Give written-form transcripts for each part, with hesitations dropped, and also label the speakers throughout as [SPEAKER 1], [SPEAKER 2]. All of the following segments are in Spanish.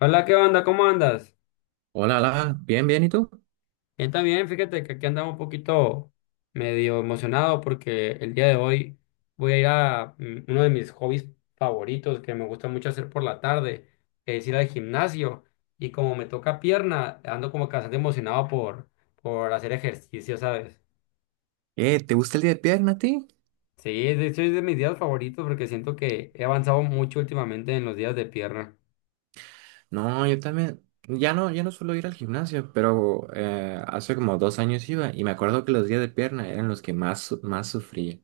[SPEAKER 1] Hola, ¿qué onda? ¿Cómo andas?
[SPEAKER 2] Hola, hola, bien, bien, ¿y tú?
[SPEAKER 1] Bien, también, fíjate que aquí andaba un poquito medio emocionado porque el día de hoy voy a ir a uno de mis hobbies favoritos que me gusta mucho hacer por la tarde, que es ir al gimnasio. Y como me toca pierna, ando como que bastante emocionado por hacer ejercicio, ¿sabes?
[SPEAKER 2] ¿Te gusta el día de pierna a ti?
[SPEAKER 1] Sí, de hecho es de mis días favoritos porque siento que he avanzado mucho últimamente en los días de pierna.
[SPEAKER 2] No, yo también, ya no, ya no suelo ir al gimnasio, pero hace como 2 años iba y me acuerdo que los días de pierna eran los que más, más sufría.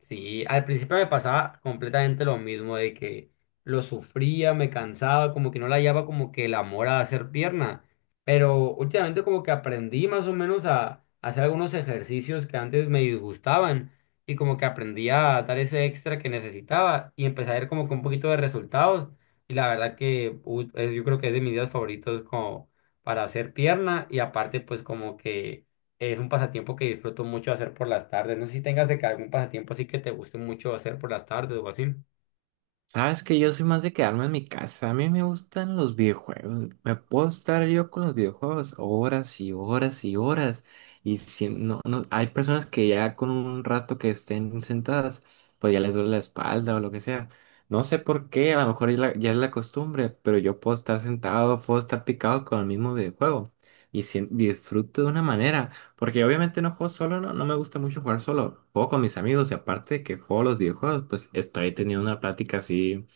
[SPEAKER 1] Sí, al principio me pasaba completamente lo mismo, de que lo sufría, me cansaba, como que no le hallaba como que el amor a hacer pierna, pero últimamente como que aprendí más o menos a, hacer algunos ejercicios que antes me disgustaban y como que aprendí a dar ese extra que necesitaba y empecé a ver como que un poquito de resultados y la verdad que yo creo que es de mis días favoritos como para hacer pierna y aparte pues como que... Es un pasatiempo que disfruto mucho hacer por las tardes. No sé si tengas de que algún pasatiempo así que te guste mucho hacer por las tardes o así.
[SPEAKER 2] Sabes que yo soy más de quedarme en mi casa. A mí me gustan los videojuegos. Me puedo estar yo con los videojuegos horas y horas y horas. Y si no, hay personas que ya con un rato que estén sentadas, pues ya les duele la espalda o lo que sea. No sé por qué, a lo mejor ya, ya es la costumbre, pero yo puedo estar sentado, puedo estar picado con el mismo videojuego. Y si disfruto de una manera. Porque obviamente no juego solo, no, no me gusta mucho jugar solo. Juego con mis amigos y aparte que juego los videojuegos, pues estoy teniendo una plática así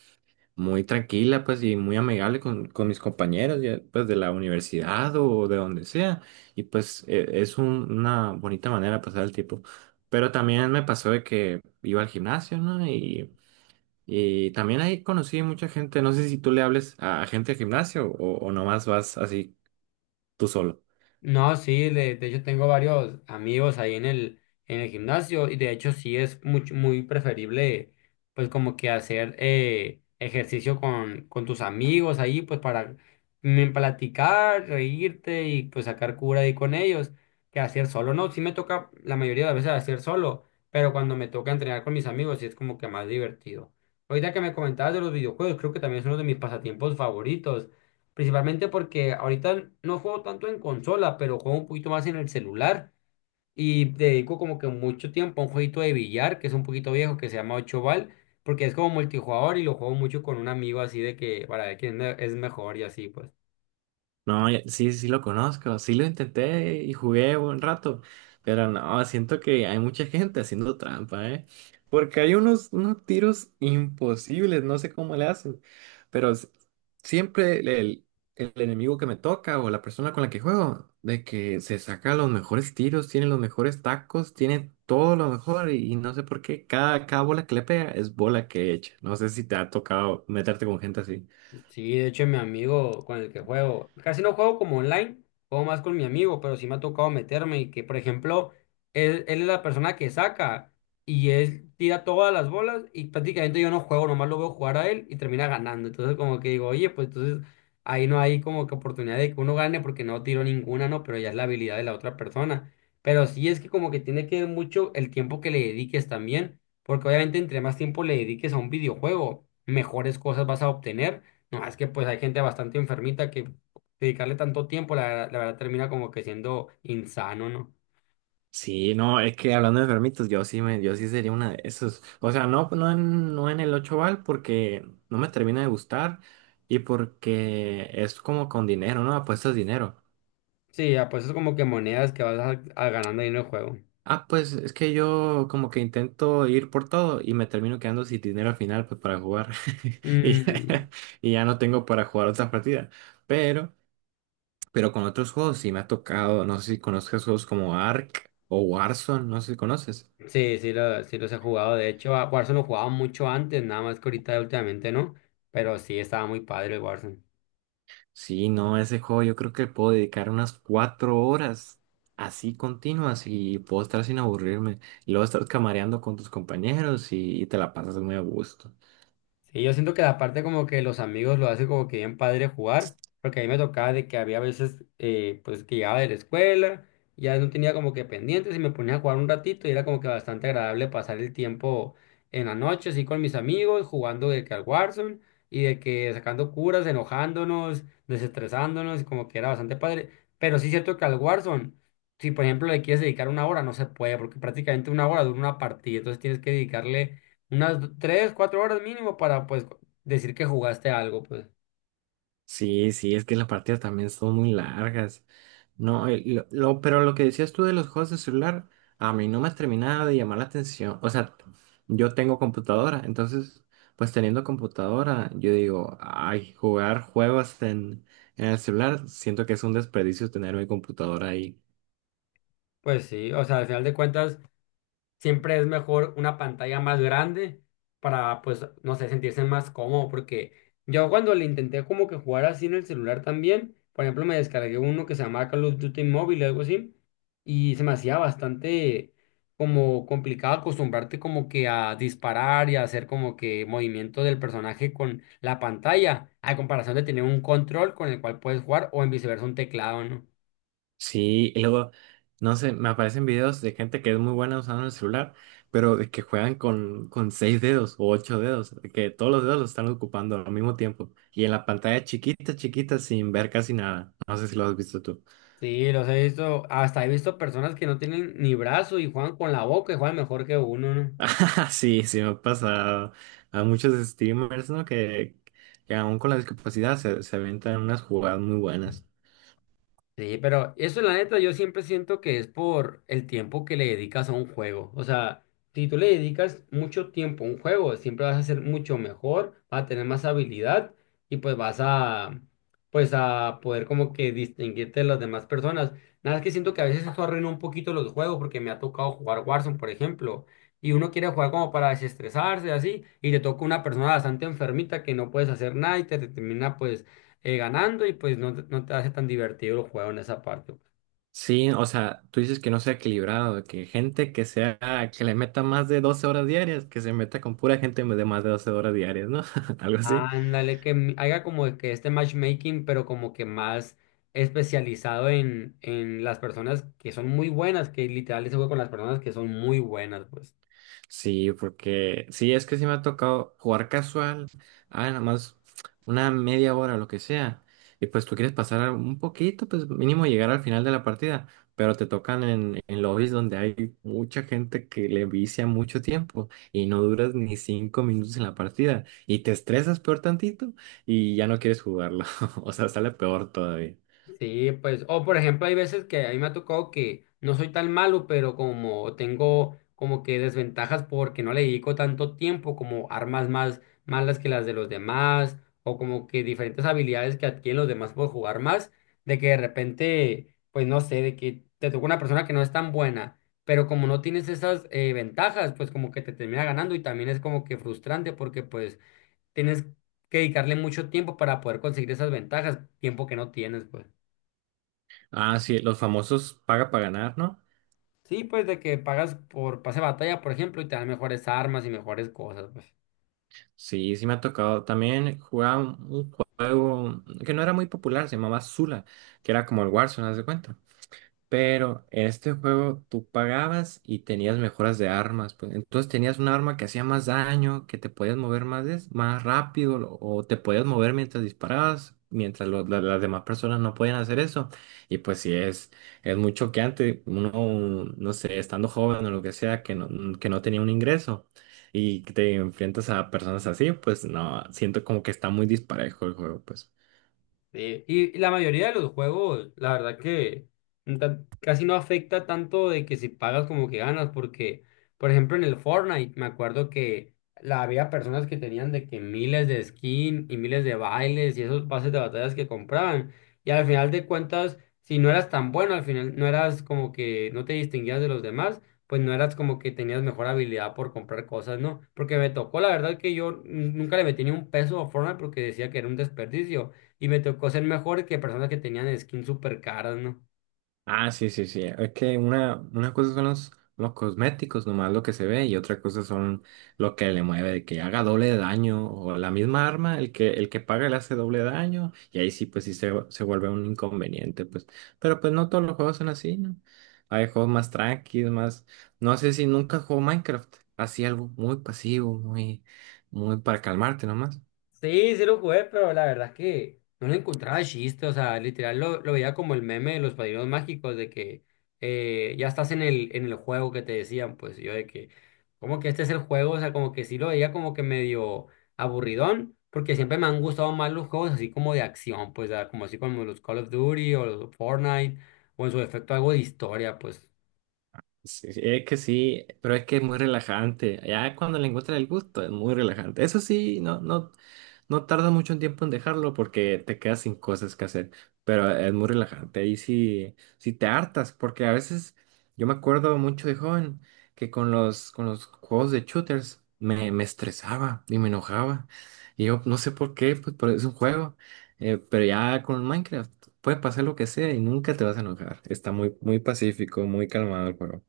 [SPEAKER 2] muy tranquila, pues y muy amigable con mis compañeros, ya, pues de la universidad o de donde sea. Y pues es una bonita manera de pasar el tiempo. Pero también me pasó de que iba al gimnasio, ¿no? Y también ahí conocí mucha gente. No sé si tú le hables a gente del gimnasio o nomás vas así tú solo.
[SPEAKER 1] No, sí, de hecho tengo varios amigos ahí en el gimnasio y de hecho sí es mucho, muy preferible pues como que hacer ejercicio con tus amigos ahí pues para platicar, reírte y pues sacar cura ahí con ellos que hacer solo. No, sí me toca la mayoría de las veces hacer solo, pero cuando me toca entrenar con mis amigos sí es como que más divertido. Ahorita que me comentabas de los videojuegos, creo que también es uno de mis pasatiempos favoritos. Principalmente porque ahorita no juego tanto en consola, pero juego un poquito más en el celular y dedico como que mucho tiempo a un jueguito de billar que es un poquito viejo que se llama Ocho Bal, porque es como multijugador y lo juego mucho con un amigo así de que para ver quién es mejor y así pues.
[SPEAKER 2] No, sí, sí lo conozco, sí lo intenté y jugué un rato, pero no, siento que hay mucha gente haciendo trampa, ¿eh? Porque hay unos tiros imposibles, no sé cómo le hacen, pero siempre el, el enemigo que me toca o la persona con la que juego, de que se saca los mejores tiros, tiene los mejores tacos, tiene todo lo mejor y no sé por qué cada bola que le pega es bola que echa. No sé si te ha tocado meterte con gente así.
[SPEAKER 1] Sí, de hecho, mi amigo con el que juego, casi no juego como online, juego más con mi amigo, pero sí me ha tocado meterme y que, por ejemplo, él es la persona que saca y él tira todas las bolas y prácticamente yo no juego, nomás lo veo jugar a él y termina ganando. Entonces, como que digo, oye, pues entonces ahí no hay como que oportunidad de que uno gane porque no tiro ninguna, ¿no? Pero ya es la habilidad de la otra persona. Pero sí es que como que tiene que ver mucho el tiempo que le dediques también, porque obviamente entre más tiempo le dediques a un videojuego, mejores cosas vas a obtener no, es que pues hay gente bastante enfermita que dedicarle tanto tiempo, la verdad termina como que siendo insano, ¿no?
[SPEAKER 2] Sí, no, es que hablando de enfermitos, yo sí sería una de esos. O sea, no en el 8 bal porque no me termina de gustar y porque es como con dinero, ¿no? Apuestas dinero.
[SPEAKER 1] Sí, apuestas como que monedas que vas a ganando ahí en el juego.
[SPEAKER 2] Ah, pues es que yo como que intento ir por todo y me termino quedando sin dinero al final pues para jugar. Y,
[SPEAKER 1] Mm,
[SPEAKER 2] y ya no tengo para jugar otras partidas. Pero, pero con otros juegos sí me ha tocado, no sé si conozcas juegos como Ark o Warzone, no sé si conoces.
[SPEAKER 1] sí, sí, sí los he jugado. De hecho, a Warzone lo jugaba mucho antes, nada más que ahorita últimamente no. Pero sí, estaba muy padre el Warzone.
[SPEAKER 2] Sí, no, ese juego yo creo que puedo dedicar unas 4 horas así continuas y puedo estar sin aburrirme. Y luego estar camareando con tus compañeros y te la pasas muy a gusto.
[SPEAKER 1] Sí, yo siento que la parte como que los amigos lo hace como que bien padre jugar, porque a mí me tocaba de que había veces pues que llegaba de la escuela, ya no tenía como que pendientes y me ponía a jugar un ratito y era como que bastante agradable pasar el tiempo en la noche así con mis amigos, jugando de que al Warzone y de que sacando curas, enojándonos, desestresándonos, y como que era bastante padre. Pero sí es cierto que al Warzone, si por ejemplo le quieres dedicar una hora, no se puede, porque prácticamente una hora dura una partida, entonces tienes que dedicarle tres, cuatro horas mínimo para pues decir que jugaste algo, pues.
[SPEAKER 2] Sí, sí, es que las partidas también son muy largas. No, lo, pero lo que decías tú de los juegos de celular, a mí no me terminaba de llamar la atención. O sea, yo tengo computadora, entonces, pues teniendo computadora, yo digo, ay, jugar juegos en el celular, siento que es un desperdicio tener mi computadora ahí.
[SPEAKER 1] Pues sí, o sea, al final de cuentas, siempre es mejor una pantalla más grande para, pues, no sé, sentirse más cómodo, porque yo cuando le intenté como que jugar así en el celular también, por ejemplo, me descargué uno que se llamaba Call of Duty Mobile o algo así, y se me hacía bastante como complicado acostumbrarte como que a disparar y a hacer como que movimiento del personaje con la pantalla, a comparación de tener un control con el cual puedes jugar o en viceversa un teclado, ¿no?
[SPEAKER 2] Sí, y luego, no sé, me aparecen videos de gente que es muy buena usando el celular, pero de que juegan con seis dedos o ocho dedos, de que todos los dedos los están ocupando al mismo tiempo y en la pantalla chiquita, chiquita, sin ver casi nada. No sé si lo has visto tú.
[SPEAKER 1] Sí, los he visto, hasta he visto personas que no tienen ni brazo y juegan con la boca y juegan mejor que uno, ¿no?
[SPEAKER 2] Ah, sí, sí me ha pasado a muchos streamers, ¿no? Que aún con la discapacidad se aventan unas jugadas muy buenas.
[SPEAKER 1] Sí, pero eso la neta yo siempre siento que es por el tiempo que le dedicas a un juego. O sea, si tú le dedicas mucho tiempo a un juego, siempre vas a ser mucho mejor, vas a tener más habilidad y pues pues a poder como que distinguirte de las demás personas. Nada más que siento que a veces eso arruina un poquito los juegos porque me ha tocado jugar Warzone, por ejemplo, y uno quiere jugar como para desestresarse así y te toca una persona bastante enfermita que no puedes hacer nada y te termina pues ganando y pues no, no te hace tan divertido el juego en esa parte.
[SPEAKER 2] Sí, o sea, tú dices que no sea equilibrado, que gente que sea, que le meta más de 12 horas diarias, que se meta con pura gente de más de 12 horas diarias, ¿no? Algo así.
[SPEAKER 1] Ándale, haga como de que este matchmaking, pero como que más especializado en las personas que son muy buenas, que literal ese juego con las personas que son muy buenas, pues.
[SPEAKER 2] Sí, porque sí, es que sí me ha tocado jugar casual, ah, nada más una media hora o lo que sea, y pues tú quieres pasar un poquito, pues mínimo llegar al final de la partida, pero te tocan en lobbies donde hay mucha gente que le vicia mucho tiempo y no duras ni 5 minutos en la partida y te estresas peor tantito y ya no quieres jugarlo, o sea, sale peor todavía.
[SPEAKER 1] Sí, pues, o por ejemplo, hay veces que a mí me ha tocado que no soy tan malo, pero como tengo como que desventajas porque no le dedico tanto tiempo, como armas más malas que las de los demás, o como que diferentes habilidades que adquieren los demás por jugar más, de que de repente, pues no sé, de que te toca una persona que no es tan buena, pero como no tienes esas ventajas, pues como que te termina ganando y también es como que frustrante porque pues tienes que dedicarle mucho tiempo para poder conseguir esas ventajas, tiempo que no tienes, pues.
[SPEAKER 2] Ah, sí, los famosos paga para ganar, ¿no?
[SPEAKER 1] Sí, pues de que pagas por pase de batalla, por ejemplo, y te dan mejores armas y mejores cosas, pues.
[SPEAKER 2] Sí, sí me ha tocado. También jugaba un juego que no era muy popular, se llamaba Zula, que era como el Warzone, ¿haz de cuenta? Pero en este juego tú pagabas y tenías mejoras de armas, pues. Entonces tenías un arma que hacía más daño, que te podías mover más, más rápido, lo- o te podías mover mientras disparabas, mientras las demás personas no podían hacer eso. Y pues sí, es muy choqueante, uno, no sé, estando joven o lo que sea, que no tenía un ingreso y que te enfrentas a personas así, pues no, siento como que está muy disparejo el juego, pues.
[SPEAKER 1] Sí, y la mayoría de los juegos, la verdad que casi no afecta tanto de que si pagas como que ganas, porque, por ejemplo, en el Fortnite, me acuerdo que había personas que tenían de que miles de skins y miles de bailes y esos pases de batallas que compraban. Y al final de cuentas, si no eras tan bueno, al final no eras como que no te distinguías de los demás, pues no eras como que tenías mejor habilidad por comprar cosas, ¿no? Porque me tocó, la verdad que yo nunca le metí ni un peso a Fortnite porque decía que era un desperdicio. Y me tocó ser mejor que personas que tenían skins súper caras, ¿no?
[SPEAKER 2] Ah, sí, sí, sí. Es que una cosa son los cosméticos, nomás lo que se ve, y otra cosa son lo que le mueve, de que haga doble de daño, o la misma arma, el que paga le hace doble daño, y ahí sí, pues se vuelve un inconveniente, pues. Pero pues no todos los juegos son así, ¿no? Hay juegos más tranquilos, más. No sé si nunca jugó Minecraft, así algo muy pasivo, muy, muy para calmarte nomás.
[SPEAKER 1] Sí, sí lo jugué, pero la verdad es que no le encontraba chiste, o sea, literal lo veía como el meme de los padrinos mágicos, de que ya estás en el juego que te decían, pues yo de que, como que este es el juego, o sea, como que sí lo veía como que medio aburridón, porque siempre me han gustado más los juegos así como de acción, pues como así como los Call of Duty o los Fortnite, o en su efecto algo de historia, pues.
[SPEAKER 2] Sí, es que sí, pero es que es muy relajante. Ya cuando le encuentras el gusto, es muy relajante. Eso sí, no tarda mucho tiempo en dejarlo porque te quedas sin cosas que hacer, pero es muy relajante. Y si te hartas, porque a veces yo me acuerdo mucho de joven que con los juegos de shooters me estresaba y me enojaba. Y yo no sé por qué, pues pero es un juego. Pero ya con Minecraft puede pasar lo que sea y nunca te vas a enojar. Está muy, muy pacífico, muy calmado el juego.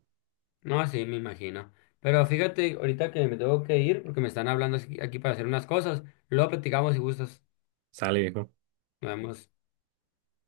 [SPEAKER 1] No, sí, me imagino. Pero fíjate, ahorita que me tengo que ir porque me están hablando aquí para hacer unas cosas. Luego platicamos si gustas.
[SPEAKER 2] Sale, viejo.
[SPEAKER 1] Nos vemos.